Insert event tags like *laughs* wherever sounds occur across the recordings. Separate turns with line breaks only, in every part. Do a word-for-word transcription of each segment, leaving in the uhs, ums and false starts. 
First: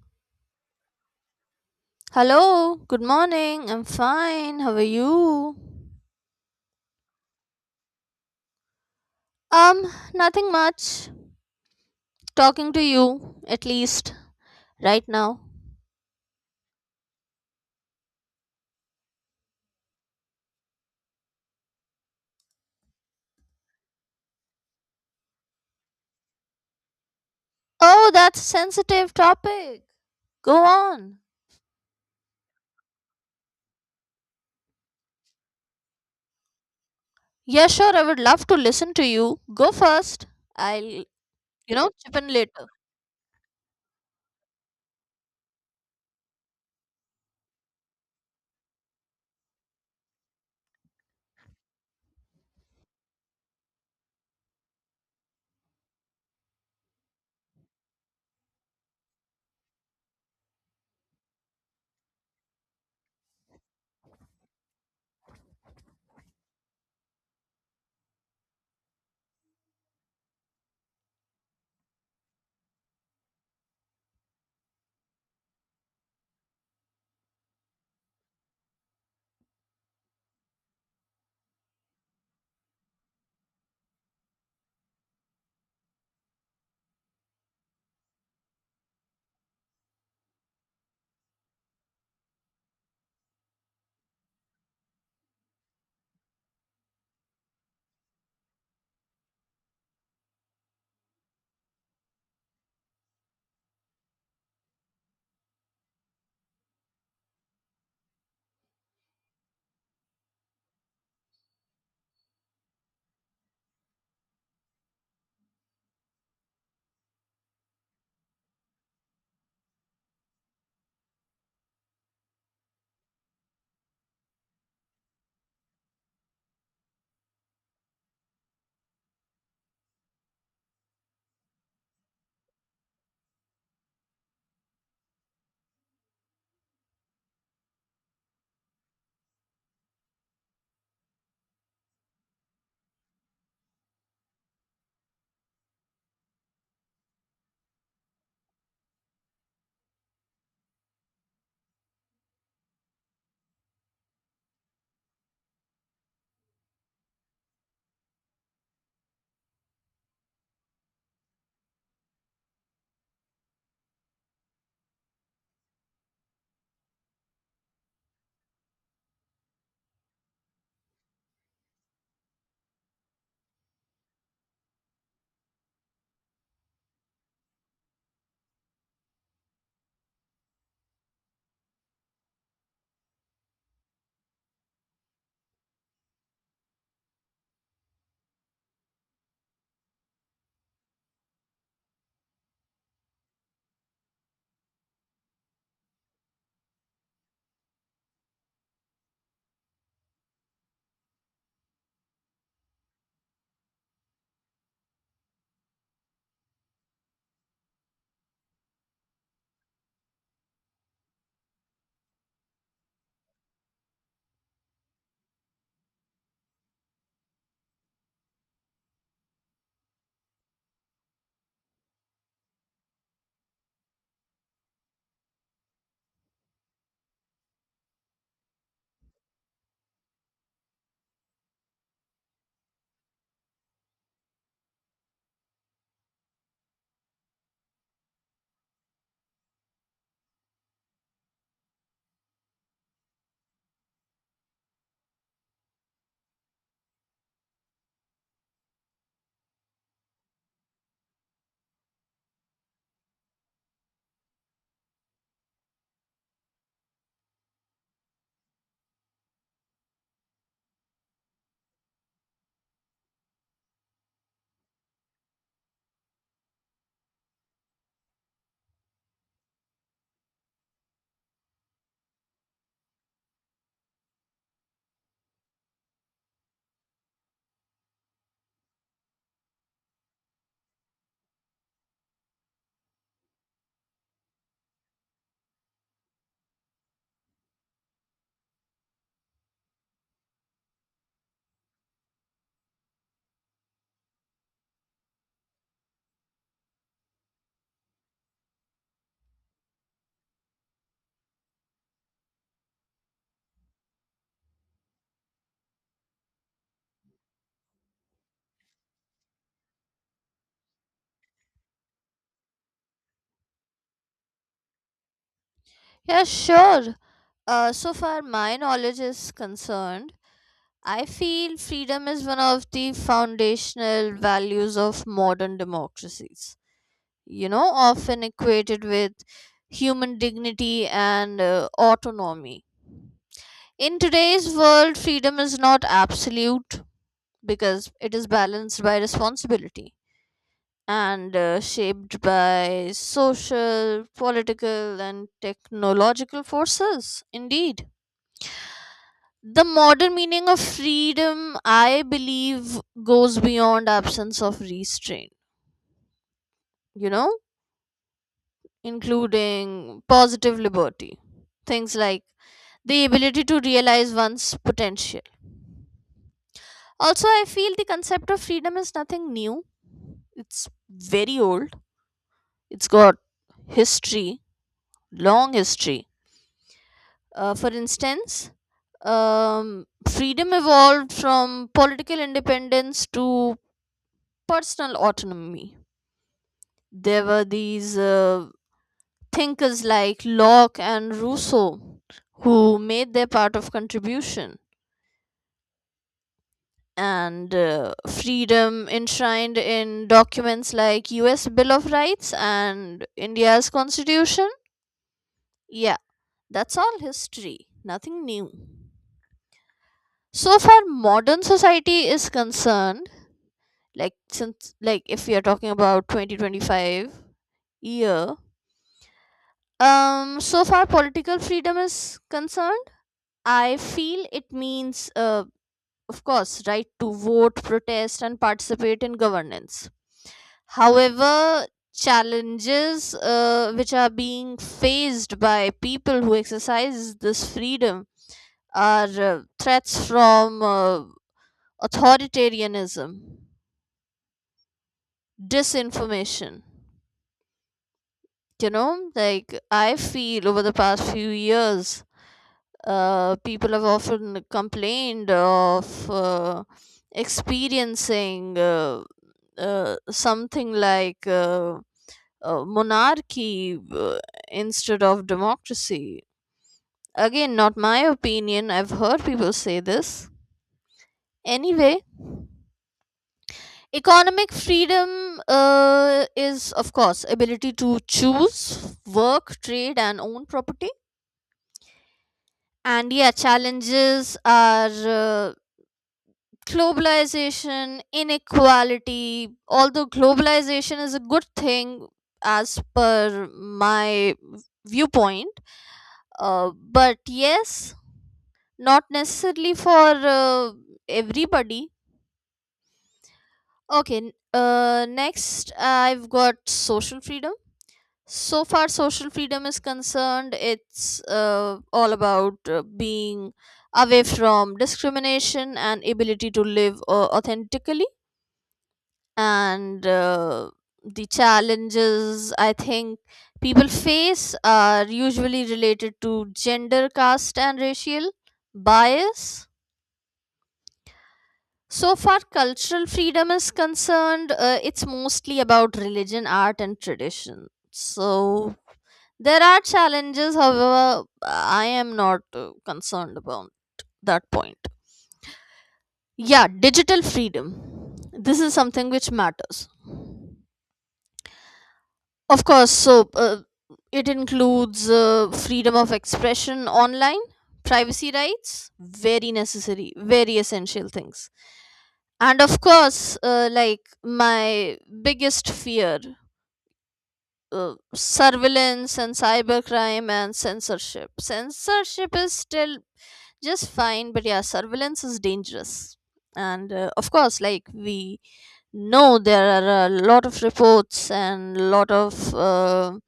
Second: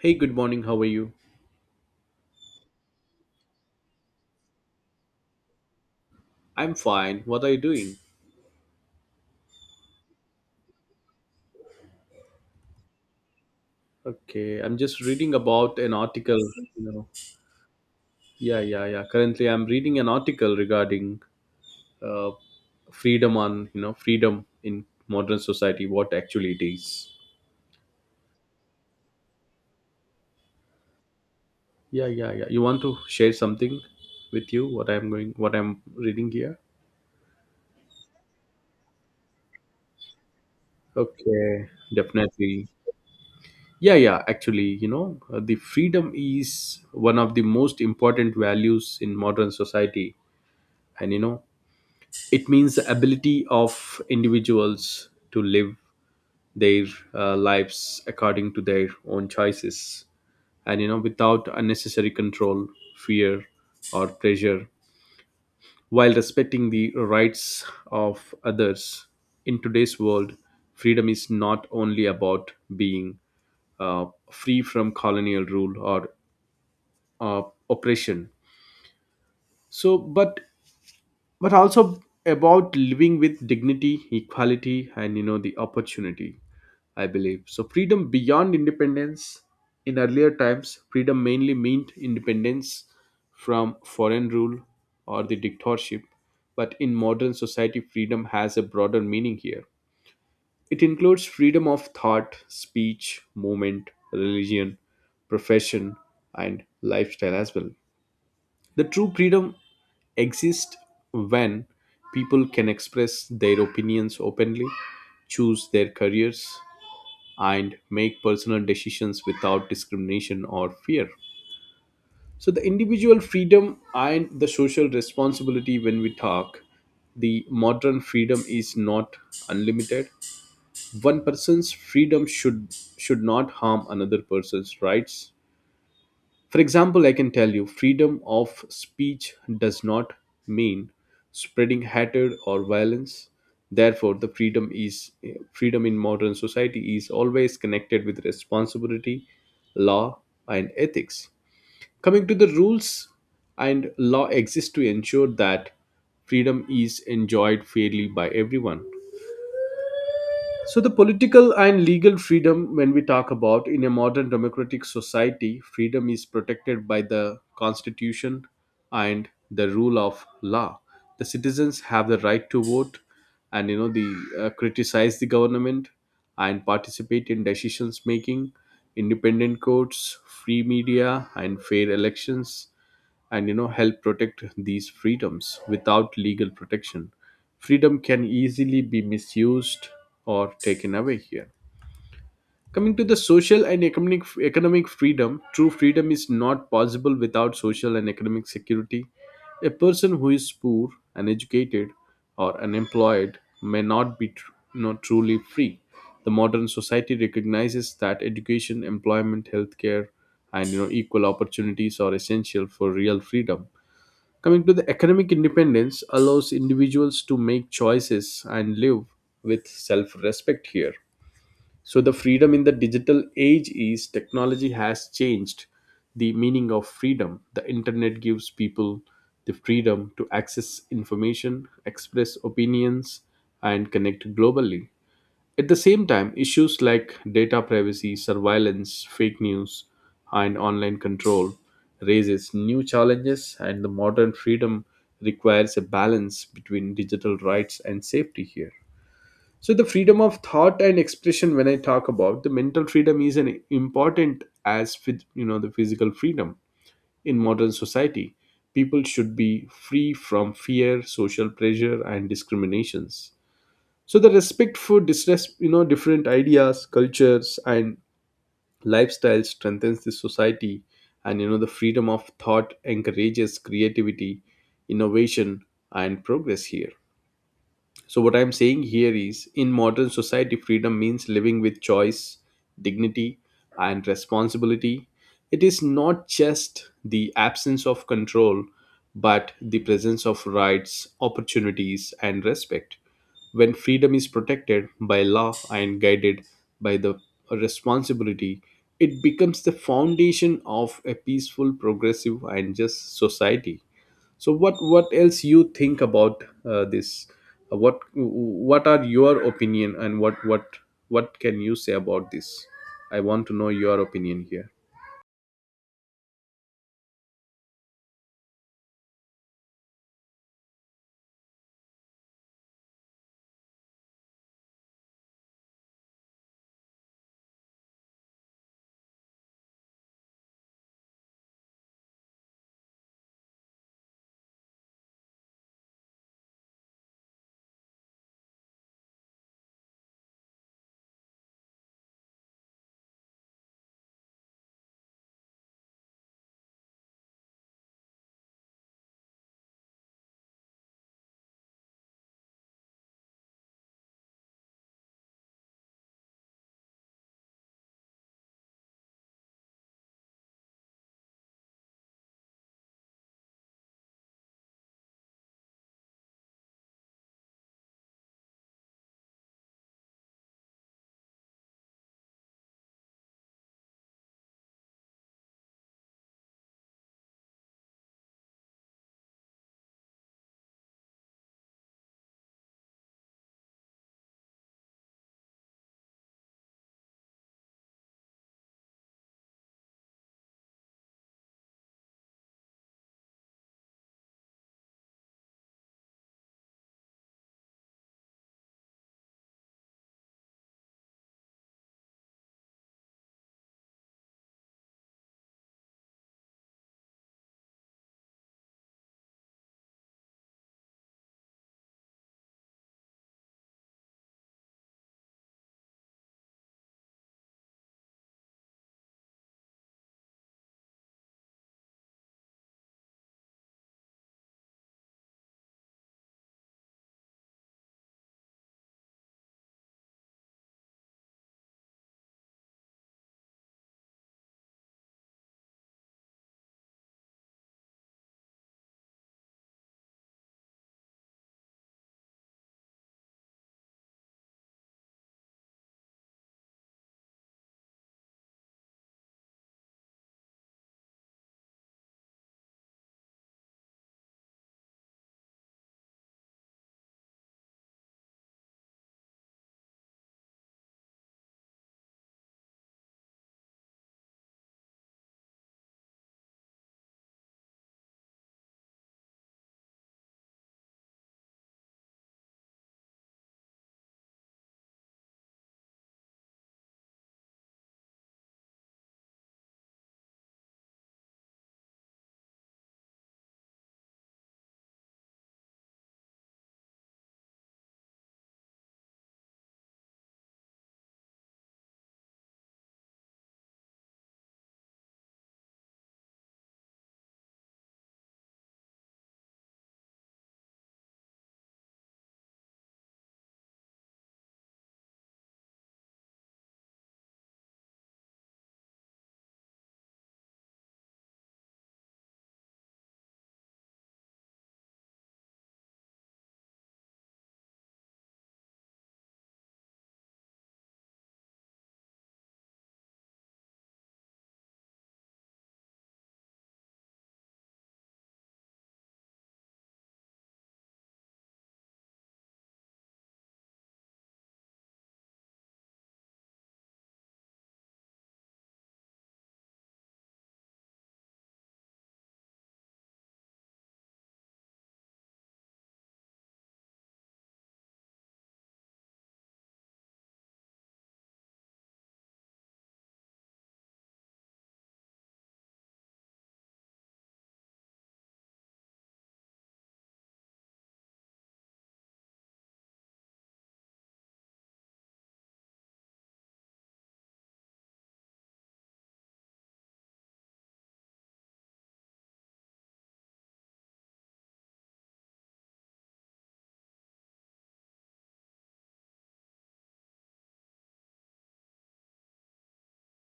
Hey, good morning. How are you?
Hello, good morning. I'm fine. How are you?
I'm fine. What are you doing?
Um, Nothing much. Talking to you, at least,
Okay, I'm just
right
reading
now.
about an article. You know, yeah, yeah, yeah. Currently, I'm reading an article regarding uh, freedom on you know freedom in modern society. What actually it is?
Oh, that's a sensitive topic. Go on.
Yeah, yeah, yeah. You want to share something with you? What I'm going, what I'm reading here?
Yeah, sure, I would love to listen to you. Go first. I'll, you
Okay,
know, chip in later.
definitely. Yeah, yeah. Actually, you know, uh, the freedom is one of the most important values in modern society, and you know it means the ability of individuals to live their uh, lives according to their own choices and you know without unnecessary control, fear, or pressure, while respecting the rights of others. In today's world, freedom is not only about being uh, free from colonial rule or uh, oppression, so but but also about living with dignity, equality, and you know the opportunity, I believe. So, freedom beyond independence: in earlier times, freedom mainly meant independence from foreign rule or the dictatorship, but in modern society, freedom has a broader meaning here. It includes freedom of thought, speech, movement, religion, profession, and lifestyle as well. The true freedom exists when people can express their opinions openly, choose their careers, and make personal decisions without discrimination or fear. So, the individual freedom and the social responsibility, when we talk, the modern freedom is not unlimited. One person's freedom should should not harm another person's rights. For example, I can tell you, freedom of speech does not mean spreading hatred or violence. Therefore, the freedom is, freedom in modern society is always connected with responsibility, law, and ethics. Coming to the rules and law, exist to ensure that freedom is enjoyed fairly by everyone. So, the political and legal freedom, when we talk about, in a modern democratic society, freedom is protected by the constitution and the rule of law. The citizens have the right to vote and you know the uh, criticize the government and participate in decisions making. Independent courts, free media, and fair elections, and you know help protect these freedoms. Without legal protection, freedom can easily be misused or taken away here. Coming to the social and economic economic freedom, true freedom is not possible without social and economic security. A person who is poor, uneducated, or unemployed may not be tr- not truly free. The modern society recognizes that education, employment, healthcare, and you know equal opportunities are essential for real freedom. Coming to the economic independence, allows individuals to make choices and live with self respect here. So, the freedom in the digital age is, technology has changed the meaning of freedom. The internet gives people the freedom to access information, express opinions, and connect globally. At the same time, issues like data privacy, surveillance, fake news, and online control raises new challenges, and the modern freedom requires a balance between digital rights and safety here. So, the freedom of thought and expression, when I talk about the mental freedom, is an important as with you know the physical freedom in modern society. People should be free from fear, social pressure, and discriminations. So the respect for distress, you know different ideas, cultures, and lifestyles strengthens the society, and you know the freedom of thought encourages creativity, innovation, and progress here. So, what I'm saying here is, in modern society, freedom means living with choice, dignity, and responsibility. It is not just the absence of control, but the presence of rights, opportunities, and respect. When freedom is protected by law and guided by the responsibility, it becomes the foundation of a peaceful, progressive, and just society. So, what what else you think about uh, this? Uh, what what are your opinion, and what what what can you say about this? I want to know your opinion here.
Yeah, sure. Uh, so far, my knowledge is concerned. I feel freedom is one of the foundational values of modern democracies, you know, often equated with human dignity and uh, autonomy. In today's world, freedom is not absolute because it is balanced by responsibility and uh, shaped by social, political, and technological forces. Indeed. The modern meaning of freedom, I believe, goes beyond absence of restraint, you know, including positive liberty. Things like the ability to realize one's potential. Also, I feel the concept of freedom is nothing new. It's very old. It's got history, long history. Uh, for instance, um, freedom evolved from political independence to personal autonomy. There were these uh, thinkers like Locke and Rousseau who made their part of contribution, and uh, freedom enshrined in documents like U S Bill of Rights and India's Constitution. Yeah, that's all history, nothing new. So far modern society is concerned, like since like if we are talking about twenty twenty-five year, um so far political freedom is concerned, I feel it means uh, of course, right to vote, protest, and participate in governance. However, challenges uh, which are being faced by people who exercise this freedom are uh, threats from uh, authoritarianism, disinformation. You know, like I feel over the past few years, uh, people have often complained of uh, experiencing. Uh, uh, something like uh, uh, monarchy uh, instead of democracy. Again, not my opinion. I've heard people say this. Anyway, economic freedom uh, is, of course, ability to choose work, trade, and own property. And yeah, challenges are uh, globalization, inequality. Although globalization is a good thing as per my viewpoint. Uh, but yes, not necessarily for uh, everybody. Okay, n- uh, next I've got social freedom. So far, social freedom is concerned, it's uh, all about uh, being away from discrimination and ability to live uh, authentically. And uh, the challenges I think people face are usually related to gender, caste, and racial bias. So far, cultural freedom is concerned, uh, it's mostly about religion, art, and tradition. So there are challenges, however, I am not uh, concerned about that point. Yeah, digital freedom. This is something which matters. Of course, so uh, it includes uh, freedom of expression online, privacy rights, very necessary, very essential things. And of course, uh, like my biggest fear uh, surveillance and cybercrime and censorship. Censorship is still just fine, but yeah, surveillance is dangerous. And uh, of course, like we know, there are a lot of reports and lot of. Uh,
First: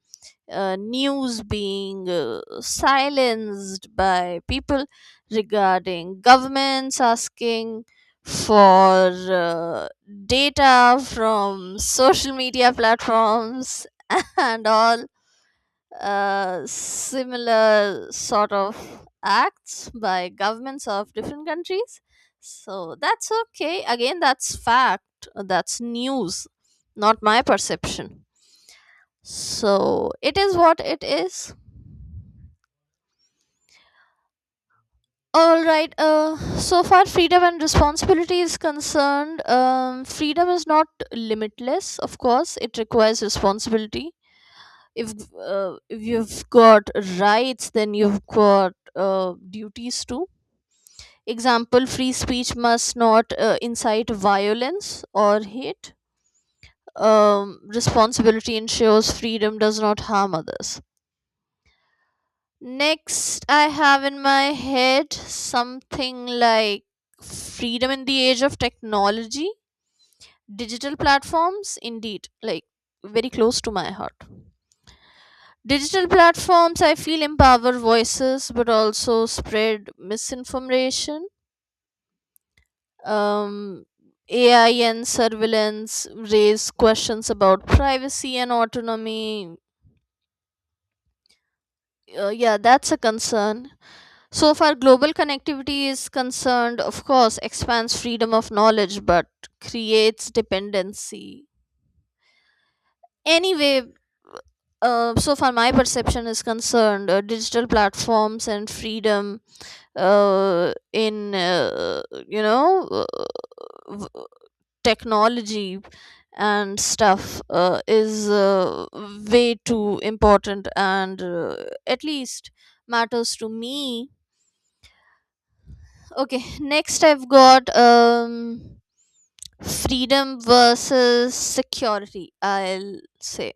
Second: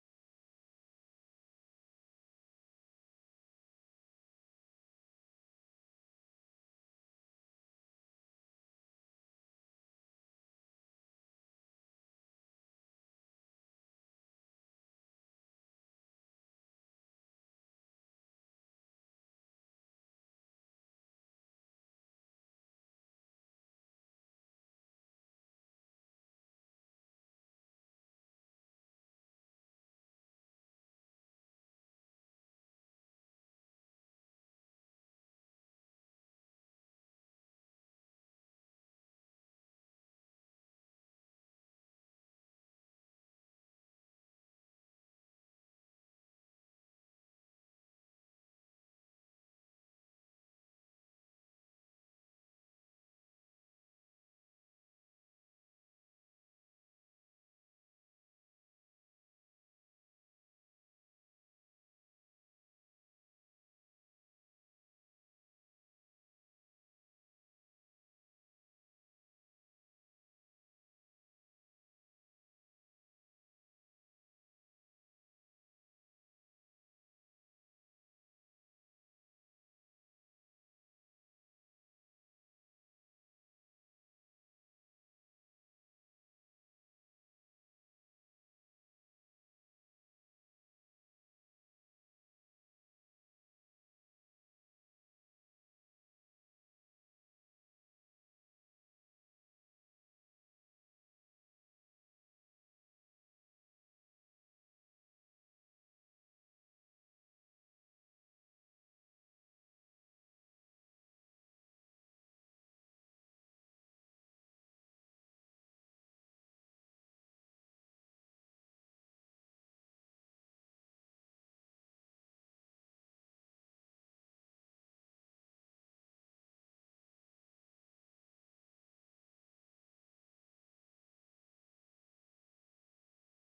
uh, News being uh, silenced by people regarding governments asking for uh, data from social media platforms *laughs* and all uh, similar sort of acts by governments of different countries. So that's okay. Again, that's fact. That's news, not my perception. So it is what it is. All right. Uh, so far, freedom and responsibility is concerned. Um, freedom is not limitless, of course. It requires responsibility. If uh, if you've got rights, then you've got uh, duties too. Example: free speech must not uh, incite violence or hate. Um, responsibility ensures freedom does not harm others. Next, I have in my head something like freedom in the age of technology, digital platforms, indeed, like very close to my heart. Digital platforms, I feel, empower voices but also spread misinformation. Um, A I and surveillance raise questions about privacy and autonomy. Uh, yeah, that's a concern. So far, global connectivity is concerned, of course, expands freedom of knowledge but creates dependency. Anyway, uh, so far my perception is concerned, uh, digital platforms and freedom uh, in uh, you know uh, v- technology and stuff uh, is uh, way too important and uh, at least matters to me. Okay, next I've got um freedom versus security, I'll say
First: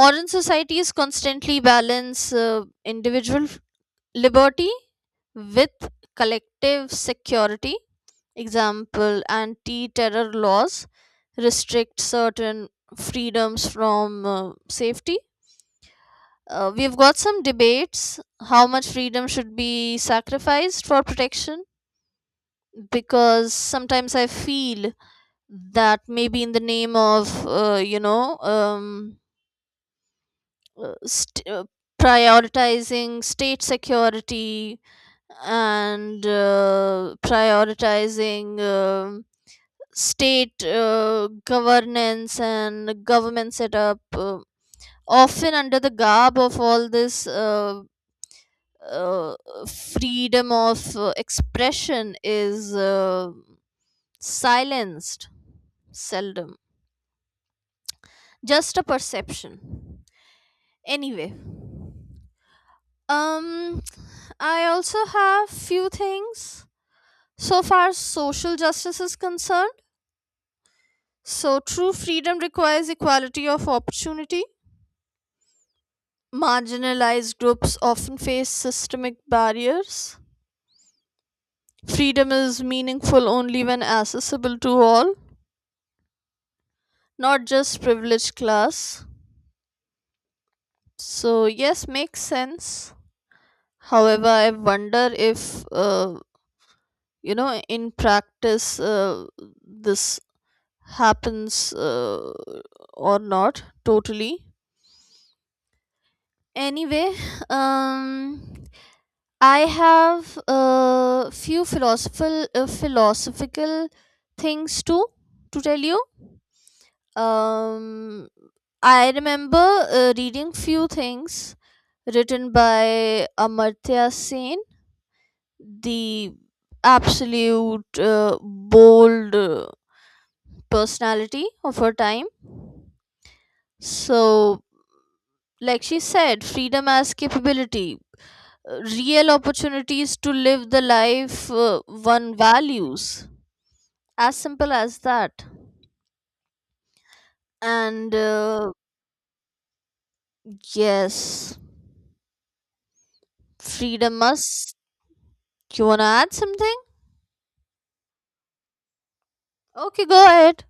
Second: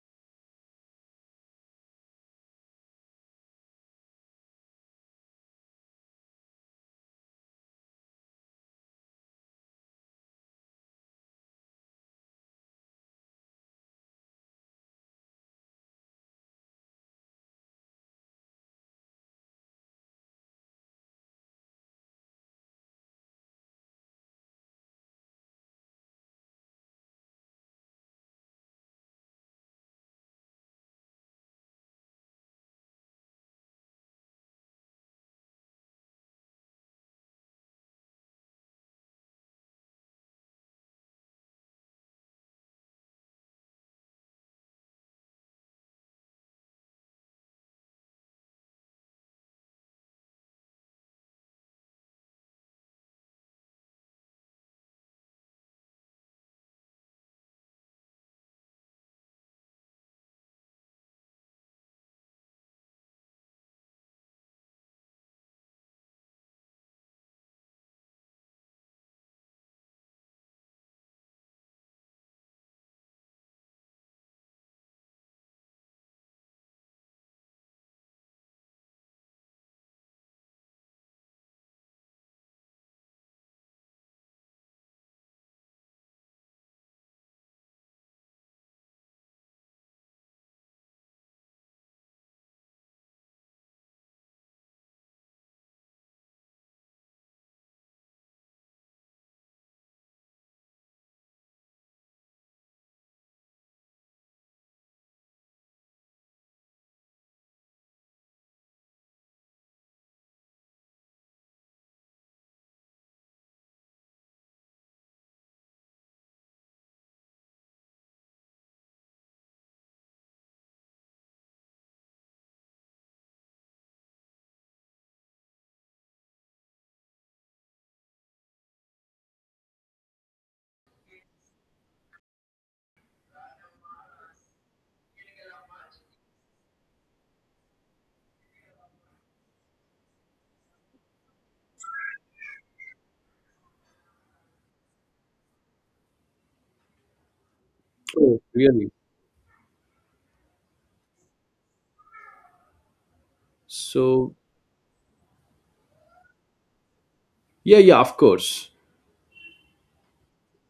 modern societies constantly balance uh, individual f- liberty with collective security. Example: anti-terror laws restrict certain freedoms from uh, safety. Uh, we've got some debates how much freedom should be sacrificed for protection, because sometimes I feel that may be in the name of uh, you know um, uh, st- uh, prioritizing state security and uh, prioritizing um state uh, governance and government setup, uh, often under the garb of all this uh, uh, freedom of uh, expression is uh, silenced seldom. Just a perception. Anyway, um I also have few things so far as social justice is concerned. So true freedom requires equality of opportunity. Marginalized groups often face systemic barriers. Freedom is meaningful only when accessible to all, not just privileged class. So yes, makes sense. However, I wonder if uh, you know in practice uh, this happens uh, or not totally. Anyway, um I have a few philosophical uh, philosophical things to to tell you. um I remember uh, reading few things written by Amartya Sen, the absolute uh, bold uh, personality of her time. So like she said, freedom as capability, uh, real opportunities to live the life uh, one values. As simple as that. And
Oh,
uh,
really?
yes, freedom
So,
must. You want to add something?
yeah, yeah, of course.
Okay, go ahead.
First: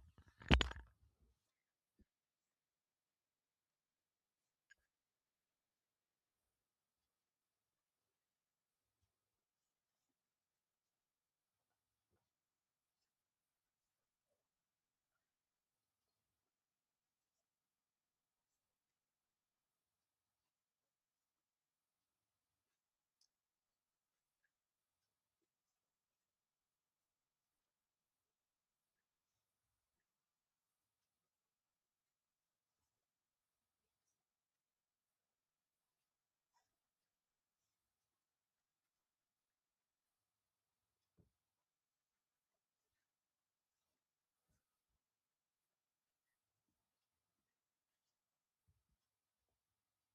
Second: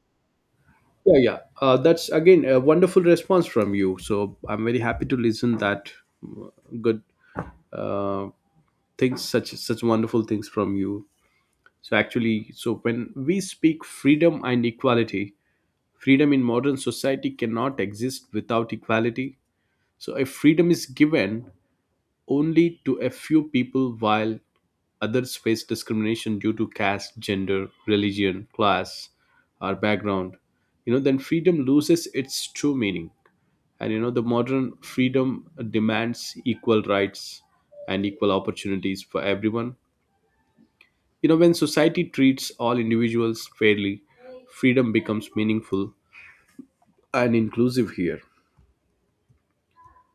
Yeah, yeah. Uh, that's again a wonderful response from you, so I'm very happy to listen that. Mm. Good. uh, Things, such such wonderful things from you. So actually, so when we speak freedom and equality, freedom in modern society cannot exist without equality. So, if freedom is given only to a few people while others face discrimination due to caste, gender, religion, class, or background, you know, then freedom loses its true meaning. And you know, the modern freedom demands equal rights and equal opportunities for everyone. You know, when society treats all individuals fairly, freedom becomes meaningful and inclusive here.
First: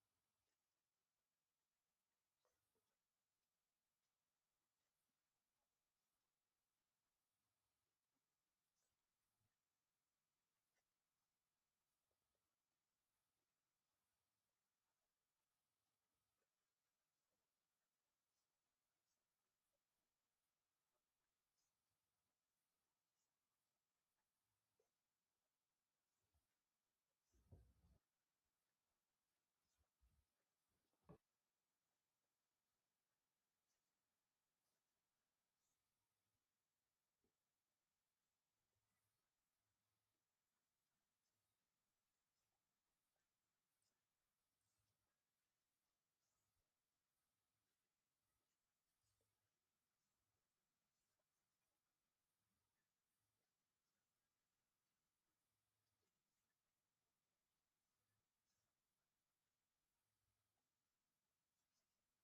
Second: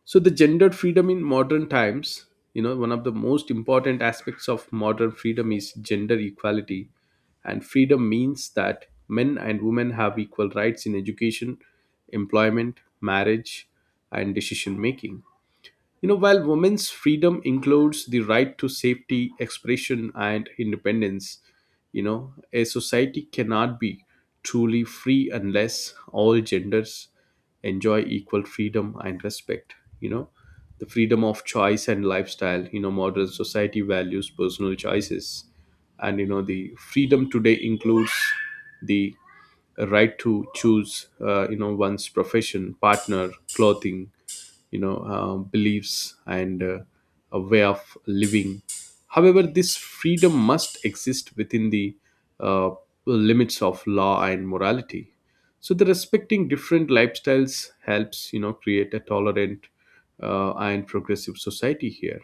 So the gender freedom in modern times, you know, one of the most important aspects of modern freedom is gender equality. And freedom means that men and women have equal rights in education, employment, marriage, and decision making. You know, while women's freedom includes the right to safety, expression, and independence, you know, a society cannot be truly free unless all genders enjoy equal freedom and respect. You know, the freedom of choice and lifestyle, you know, modern society values personal choices. And, you know, the freedom today includes the right to choose, uh, you know, one's profession, partner, clothing, you know uh, beliefs, and uh, a way of living. However, this freedom must exist within the uh, limits of law and morality. So the respecting different lifestyles helps, you know create a tolerant uh, and progressive society here.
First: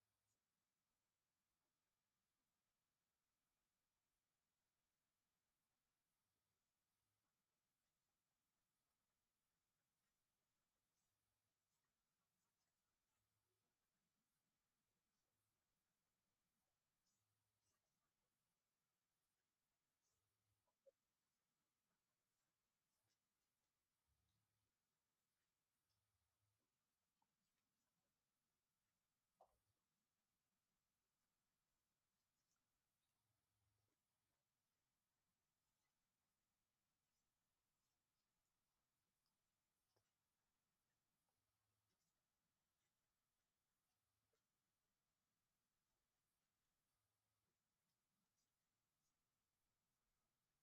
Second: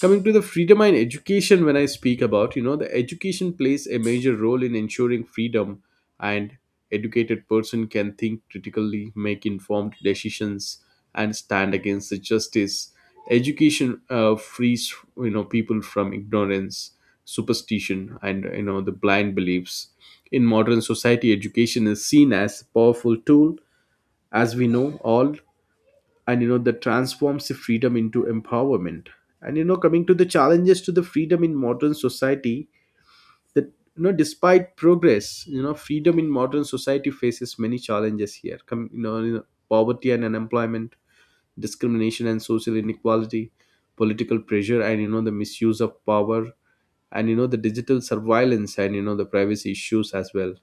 Coming to the freedom and education, when I speak about, you know, the education plays a major role in ensuring freedom, and educated person can think critically, make informed decisions, and stand against the justice. Education uh, frees, you know, people from ignorance, superstition, and you know the blind beliefs. In modern society, education is seen as a powerful tool, as we know all, and you know that transforms the freedom into empowerment. And you know, coming to the challenges to the freedom in modern society, that you know, despite progress, you know, freedom in modern society faces many challenges here. Come you know, you know poverty and unemployment, discrimination and social inequality, political pressure, and you know, the misuse of power, and you know, the digital surveillance, and you know, the privacy issues as well,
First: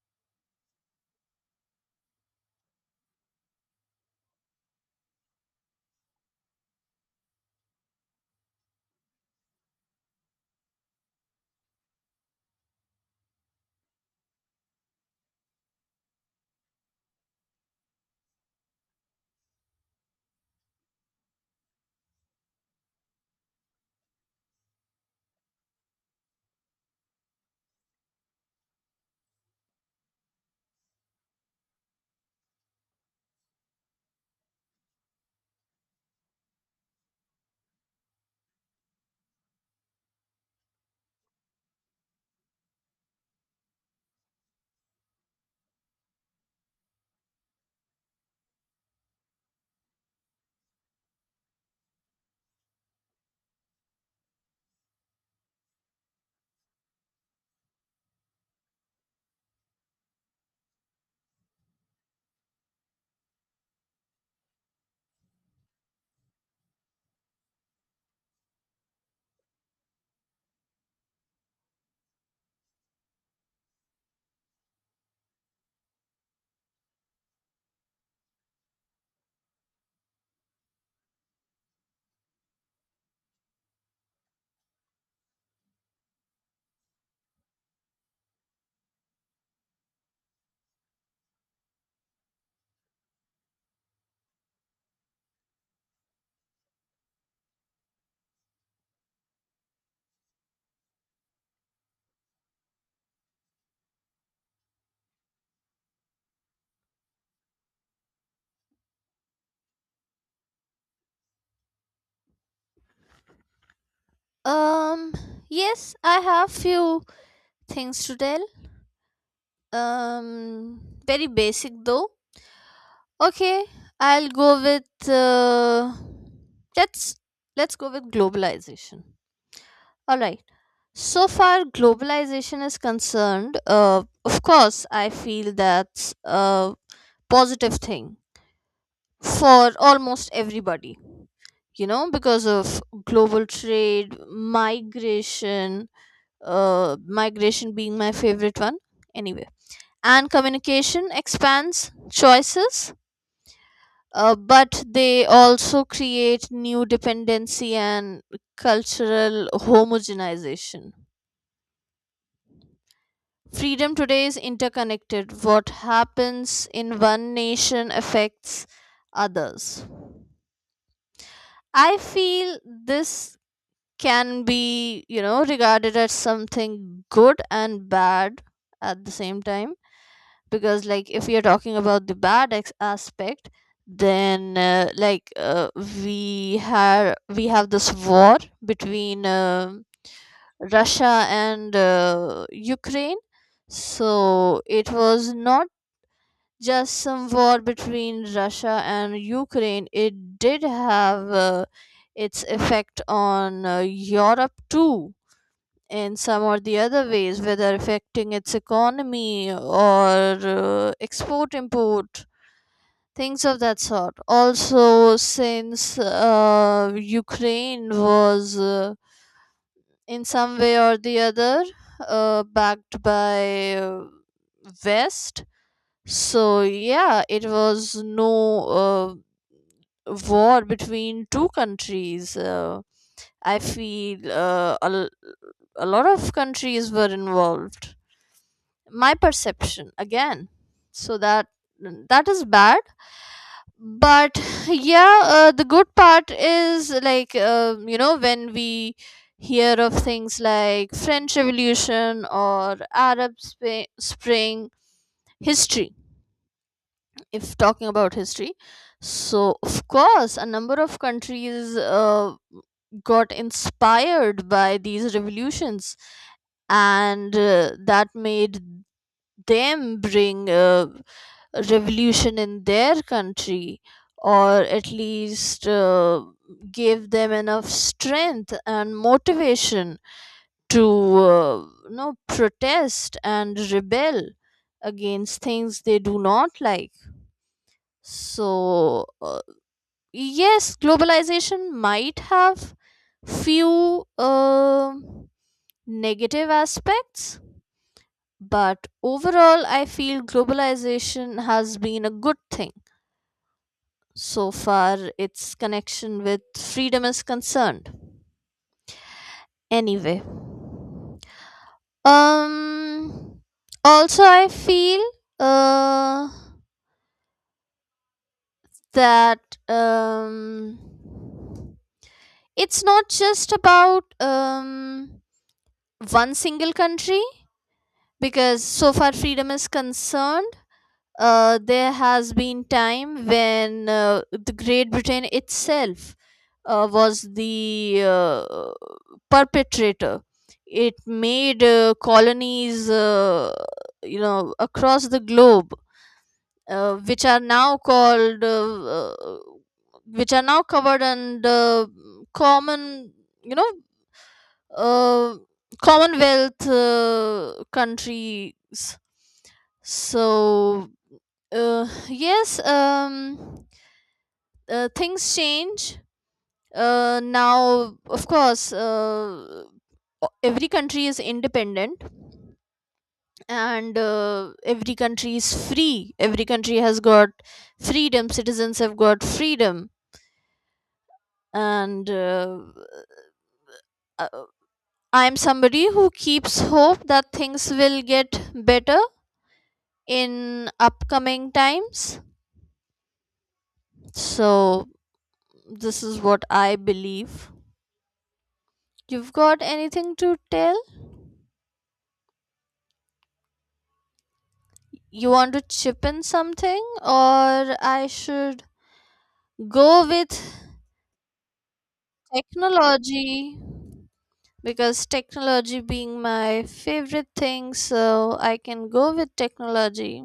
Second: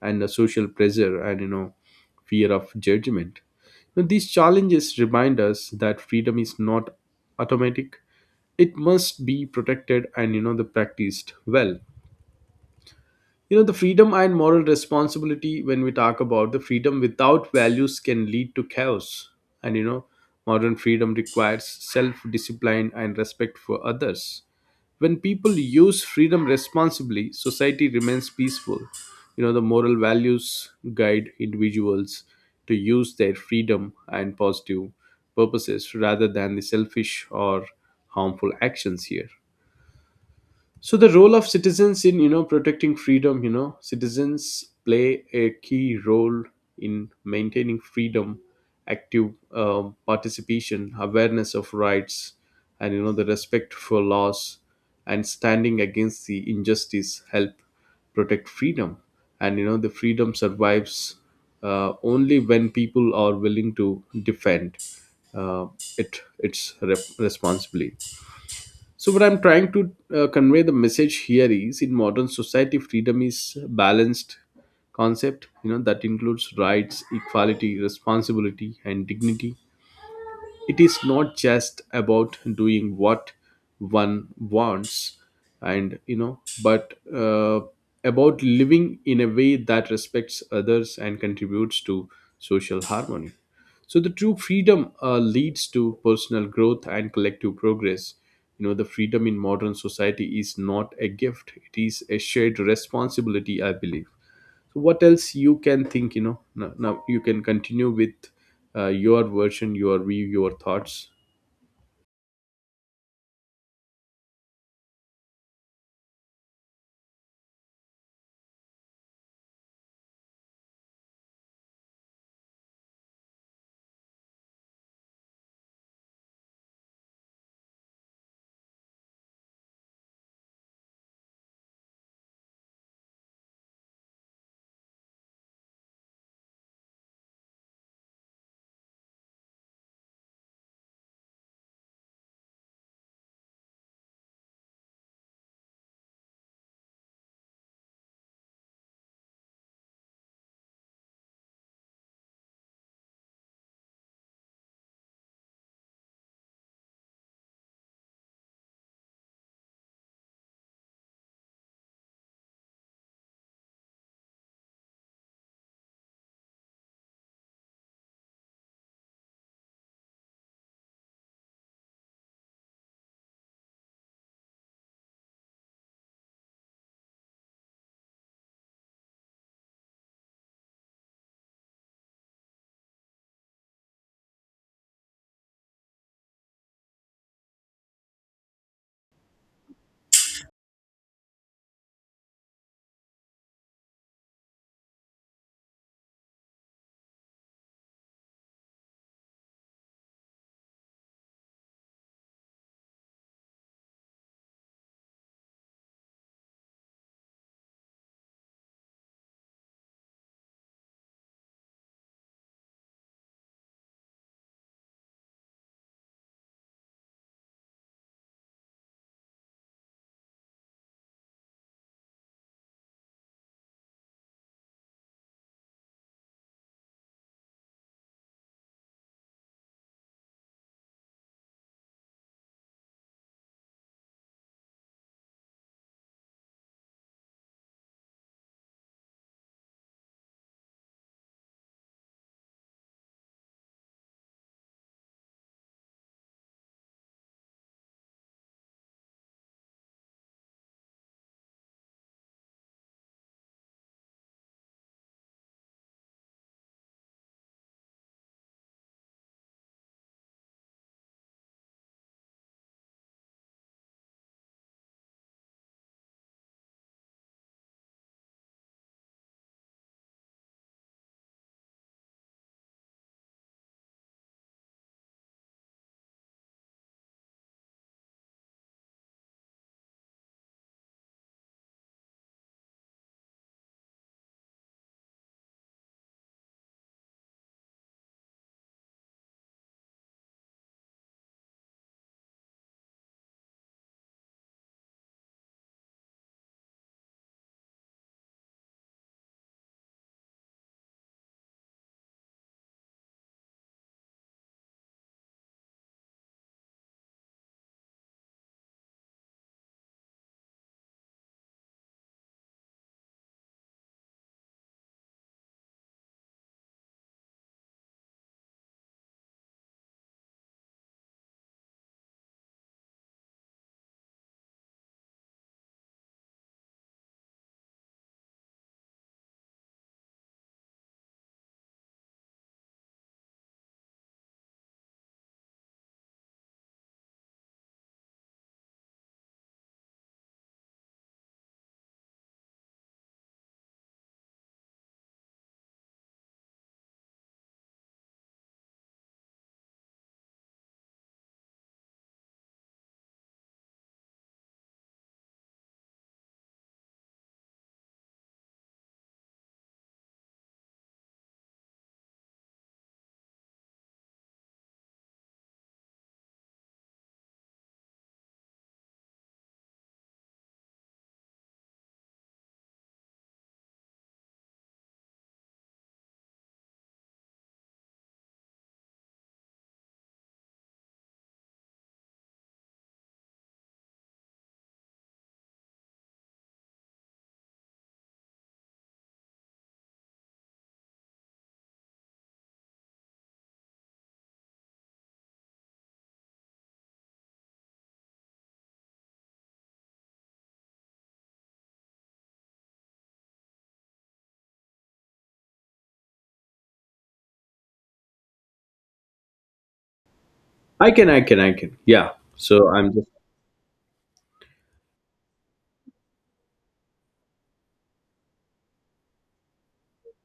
and the social pressure, and you know, fear of judgment. Now, these challenges remind us that freedom is not automatic. It must be protected, and you know, the practiced well. You know, the freedom and moral responsibility, when we talk about, the freedom without values can lead to chaos, and you know, modern freedom requires self discipline and respect for others. When people use freedom responsibly, society remains peaceful. You know, the moral values guide individuals to use their freedom and positive purposes rather than the selfish or harmful actions here. So the role of citizens in, you know, protecting freedom, you know, citizens play a key role in maintaining freedom. Active um, participation, awareness of rights, and you know, the respect for laws, and standing against the injustice help protect freedom. And you know, the freedom survives uh, only when people are willing to defend uh, it its rep- responsibly. So, what I'm trying to uh, convey the message here is, in modern society, freedom is a balanced concept, you know, that includes rights, equality, responsibility, and dignity. It is not just about doing what one wants, and you know, but uh, about living in a way that respects others and contributes to social harmony. So the true freedom uh, leads to personal growth and collective progress. You know, the freedom in modern society is not a gift, it is a shared responsibility, I believe. So, what else you can think? You know, now, now you can continue with uh, your version, your view, your thoughts.
um yes, I have few things to tell. um very basic though. Okay, I'll go with uh, let's let's go with globalization. All right. So far, globalization is concerned, uh, of course, I feel that's a positive thing for almost everybody, you know, because of global trade, migration, uh, migration being my favorite one, anyway. And communication expands choices, uh, but they also create new dependency and cultural homogenization. Freedom today is interconnected. What happens in one nation affects others. I feel this can be, you know, regarded as something good and bad at the same time. Because, like, if we are talking about the bad ex- aspect, then uh, like uh, we have we have this war between uh, Russia and uh, Ukraine. So it was not just some war between Russia and Ukraine, it did have uh, its effect on uh, Europe too, in some or the other ways, whether affecting its economy or uh, export import, things of that sort. Also, since uh, Ukraine was uh, in some way or the other uh, backed by uh, West, so yeah, it was no uh, war between two countries. Uh, I feel uh, a, l- a lot of countries were involved. My perception again. So that that is bad. But *sighs* yeah, uh, the good part is like uh, you know when we hear of things like French Revolution or Arab Sp- Spring. History. If talking about history, so of course a number of countries uh, got inspired by these revolutions, and uh, that made them bring uh, a revolution in their country, or at least uh, gave them enough strength and motivation to uh, you know protest and rebel against things they do not like. So uh, yes, globalization might have few um negative aspects, but overall I feel globalization has been a good thing so far its connection with freedom is concerned. Anyway, um also I feel uh that um it's not just about um, one single country, because so far freedom is concerned, uh, there has been time when uh, the Great Britain itself uh, was the uh, perpetrator. It made uh, colonies uh, you know across the globe, uh, which are now called uh, uh, which are now covered under common, you know, uh, Commonwealth uh, countries. So uh, yes, um, uh, things change. Uh, now, of course, uh, o- every country is independent and uh, every country is free. Every country has got freedom, citizens have got freedom. And uh, uh, I'm somebody who keeps hope that things will get better in upcoming times. So, this is what I believe. You've got anything to tell? You want to chip in something, or I should go with
I can i can i can, yeah. So I'm just,
technology? Because technology being my favorite thing, so I can go with technology.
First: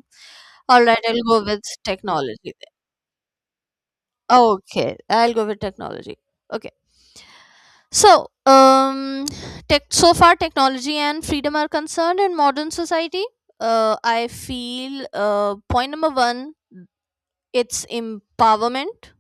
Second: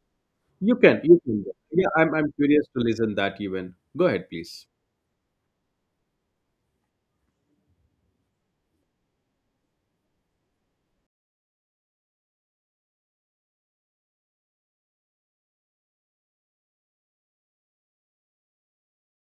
you
All
can
right,
you
I'll
can
go with
yeah. I'm, I'm
technology
curious
then.
to listen that, even go ahead please.
Okay, I'll go with technology. Okay. So, um, tech, so far technology and freedom are concerned in modern society. Uh, I feel uh, point number one, it's empowerment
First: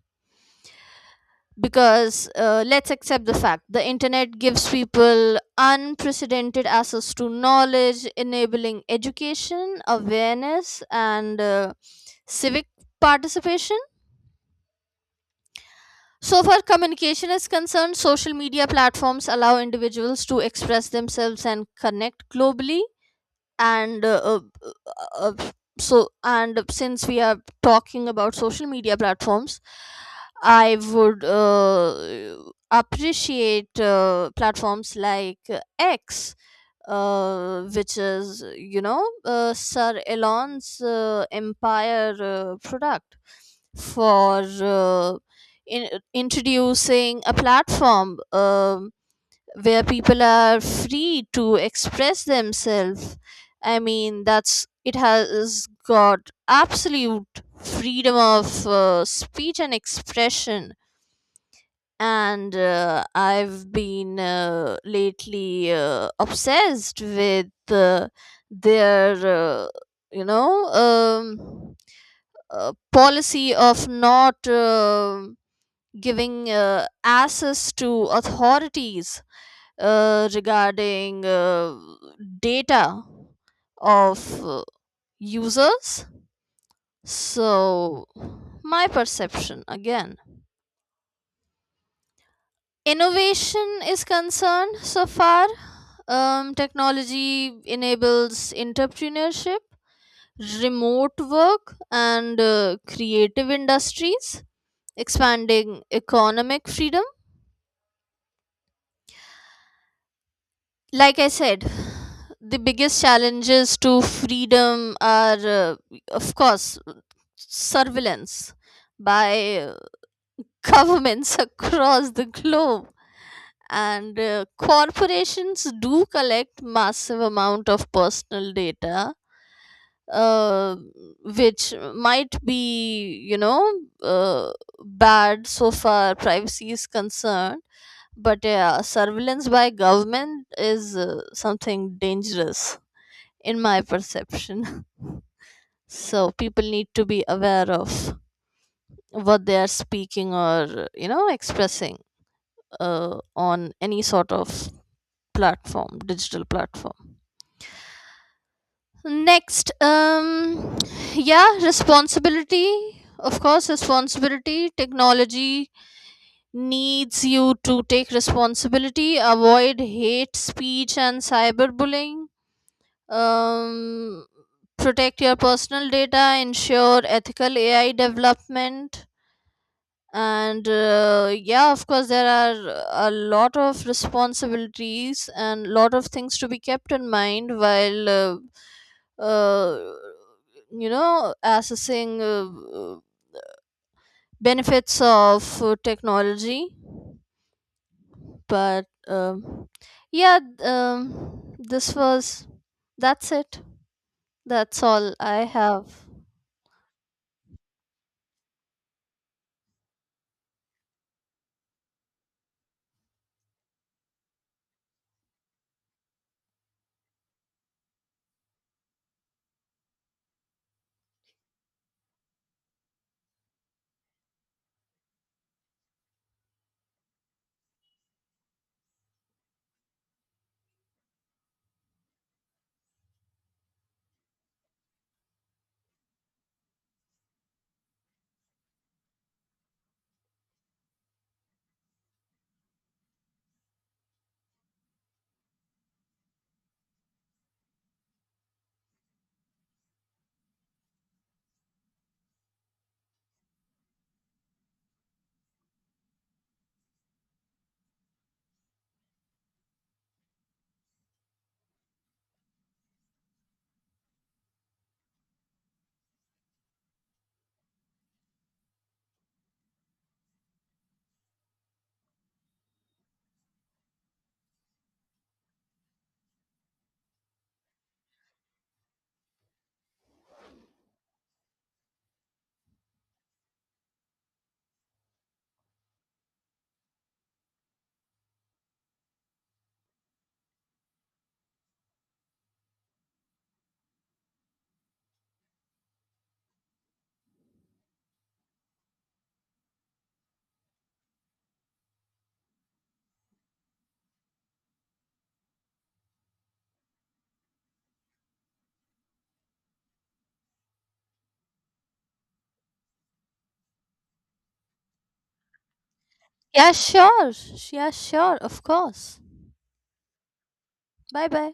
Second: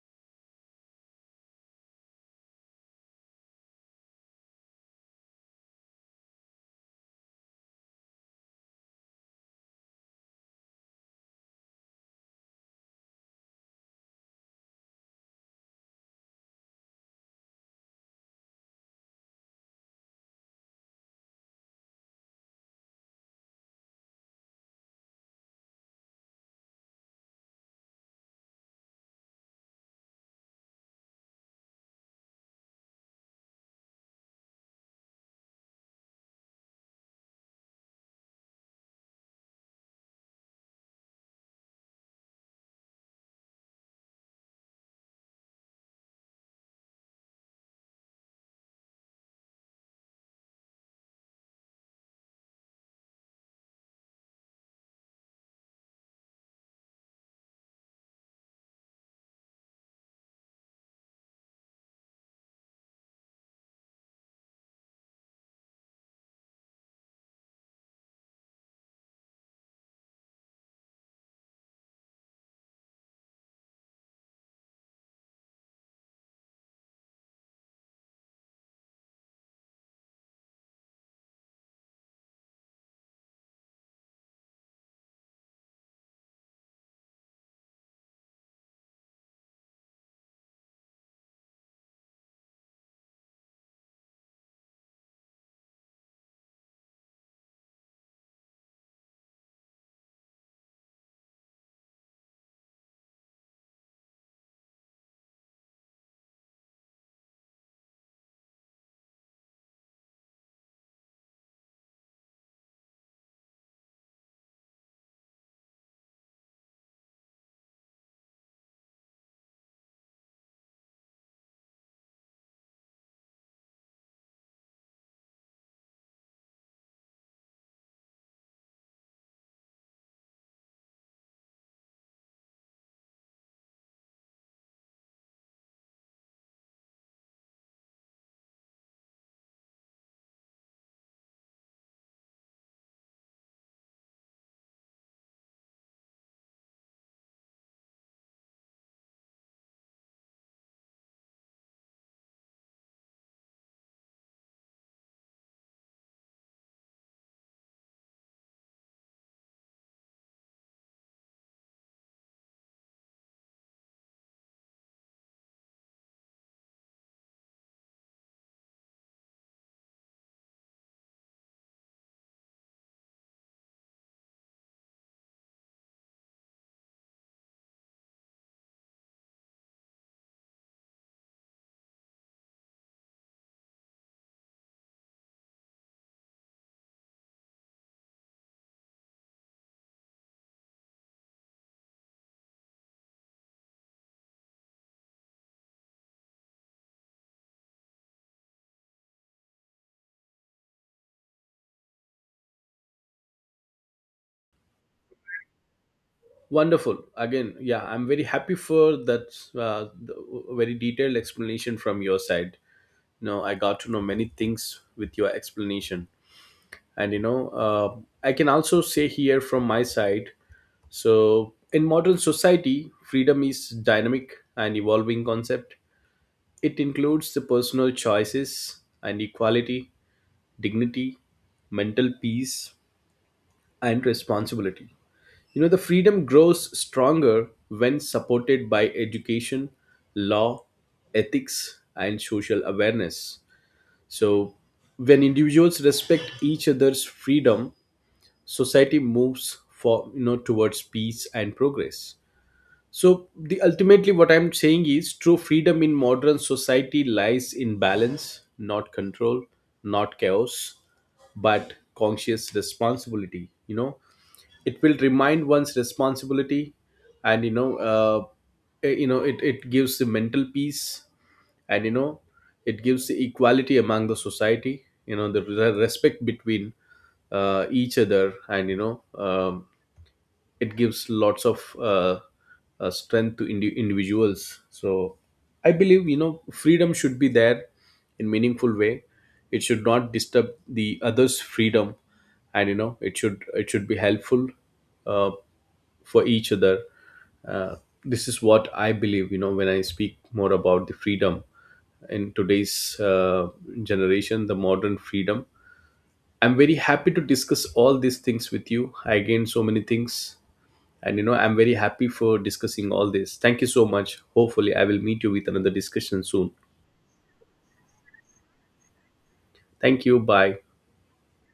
because uh, let's accept the fact the internet gives people unprecedented access to knowledge, enabling education, awareness, and uh, civic participation. So far, communication is concerned, social media platforms allow individuals to express themselves and connect globally, and uh, uh, uh, uh, so, and since we are talking about social media platforms, I would uh, appreciate uh, platforms like uh, X, uh, which is you know uh, sir Elon's uh, empire uh, product, for uh, in, introducing a platform um where people are free to express themselves. I mean, that's it has got absolute freedom of uh, speech and expression. And uh, I've been uh, lately uh, obsessed with uh, their, uh, you know, um, uh, policy of not uh, giving uh, access to authorities uh, regarding uh, data of uh, users. So, my perception again. Innovation is concerned so far. Um, technology enables entrepreneurship, remote work, and uh, creative industries, expanding economic freedom. Like I said, the biggest challenges to freedom are uh, of course surveillance by uh, *laughs* governments across the globe, and uh, corporations do collect massive amount of personal data, uh, which might be you know uh, bad so far privacy is concerned, but yeah surveillance by government is uh, something dangerous in my perception. *laughs* So people need to be aware of what they are speaking or you know expressing uh, on any sort of platform, digital platform. Next, um, yeah, responsibility. Of course, responsibility. Technology needs you to take responsibility, avoid hate speech and cyberbullying, um, protect your personal data, ensure ethical A I development, and uh, yeah, of course, there are a lot of responsibilities and lot of things to be kept in mind while uh, uh, you know assessing uh, benefits of uh, technology. But um, yeah, um, this was that's it. That's all I have.
Wonderful again. Yeah, I'm very happy for that. Uh, the very detailed explanation from your side, you know, I got to know many things with your explanation. And you know, uh, I can also say here from my side, so in modern society, freedom is dynamic and evolving concept. It includes the personal choices and equality, dignity, mental peace, and responsibility. You know, the freedom grows stronger when supported by education, law, ethics, and social awareness. So, when individuals respect each other's freedom, society moves for, you know, towards peace and progress. So the ultimately what I'm saying is, true freedom in modern society lies in balance, not control, not chaos, but conscious responsibility. You know, it will remind one's responsibility, and you know uh, eh, you know, it, it gives the mental peace, and you know it gives the equality among the society, you know, the re- respect between uh, each other, and you know um, it gives lots of uh, uh, strength to indi- individuals. So I believe, you know, freedom should be there in meaningful way. It should not disturb the others freedom, and you know it should it should be helpful uh, for each other. uh, this is what I believe, you know, when I speak more about the freedom in today's uh, generation, the modern freedom. I'm very happy to discuss all these things with you. I gained so many things, and you know, I'm very happy for discussing all this. Thank you so much. Hopefully, I will meet you with another discussion soon.
Yeah, sure. Yeah, sure. Of course.
Thank you. Bye.
Bye bye.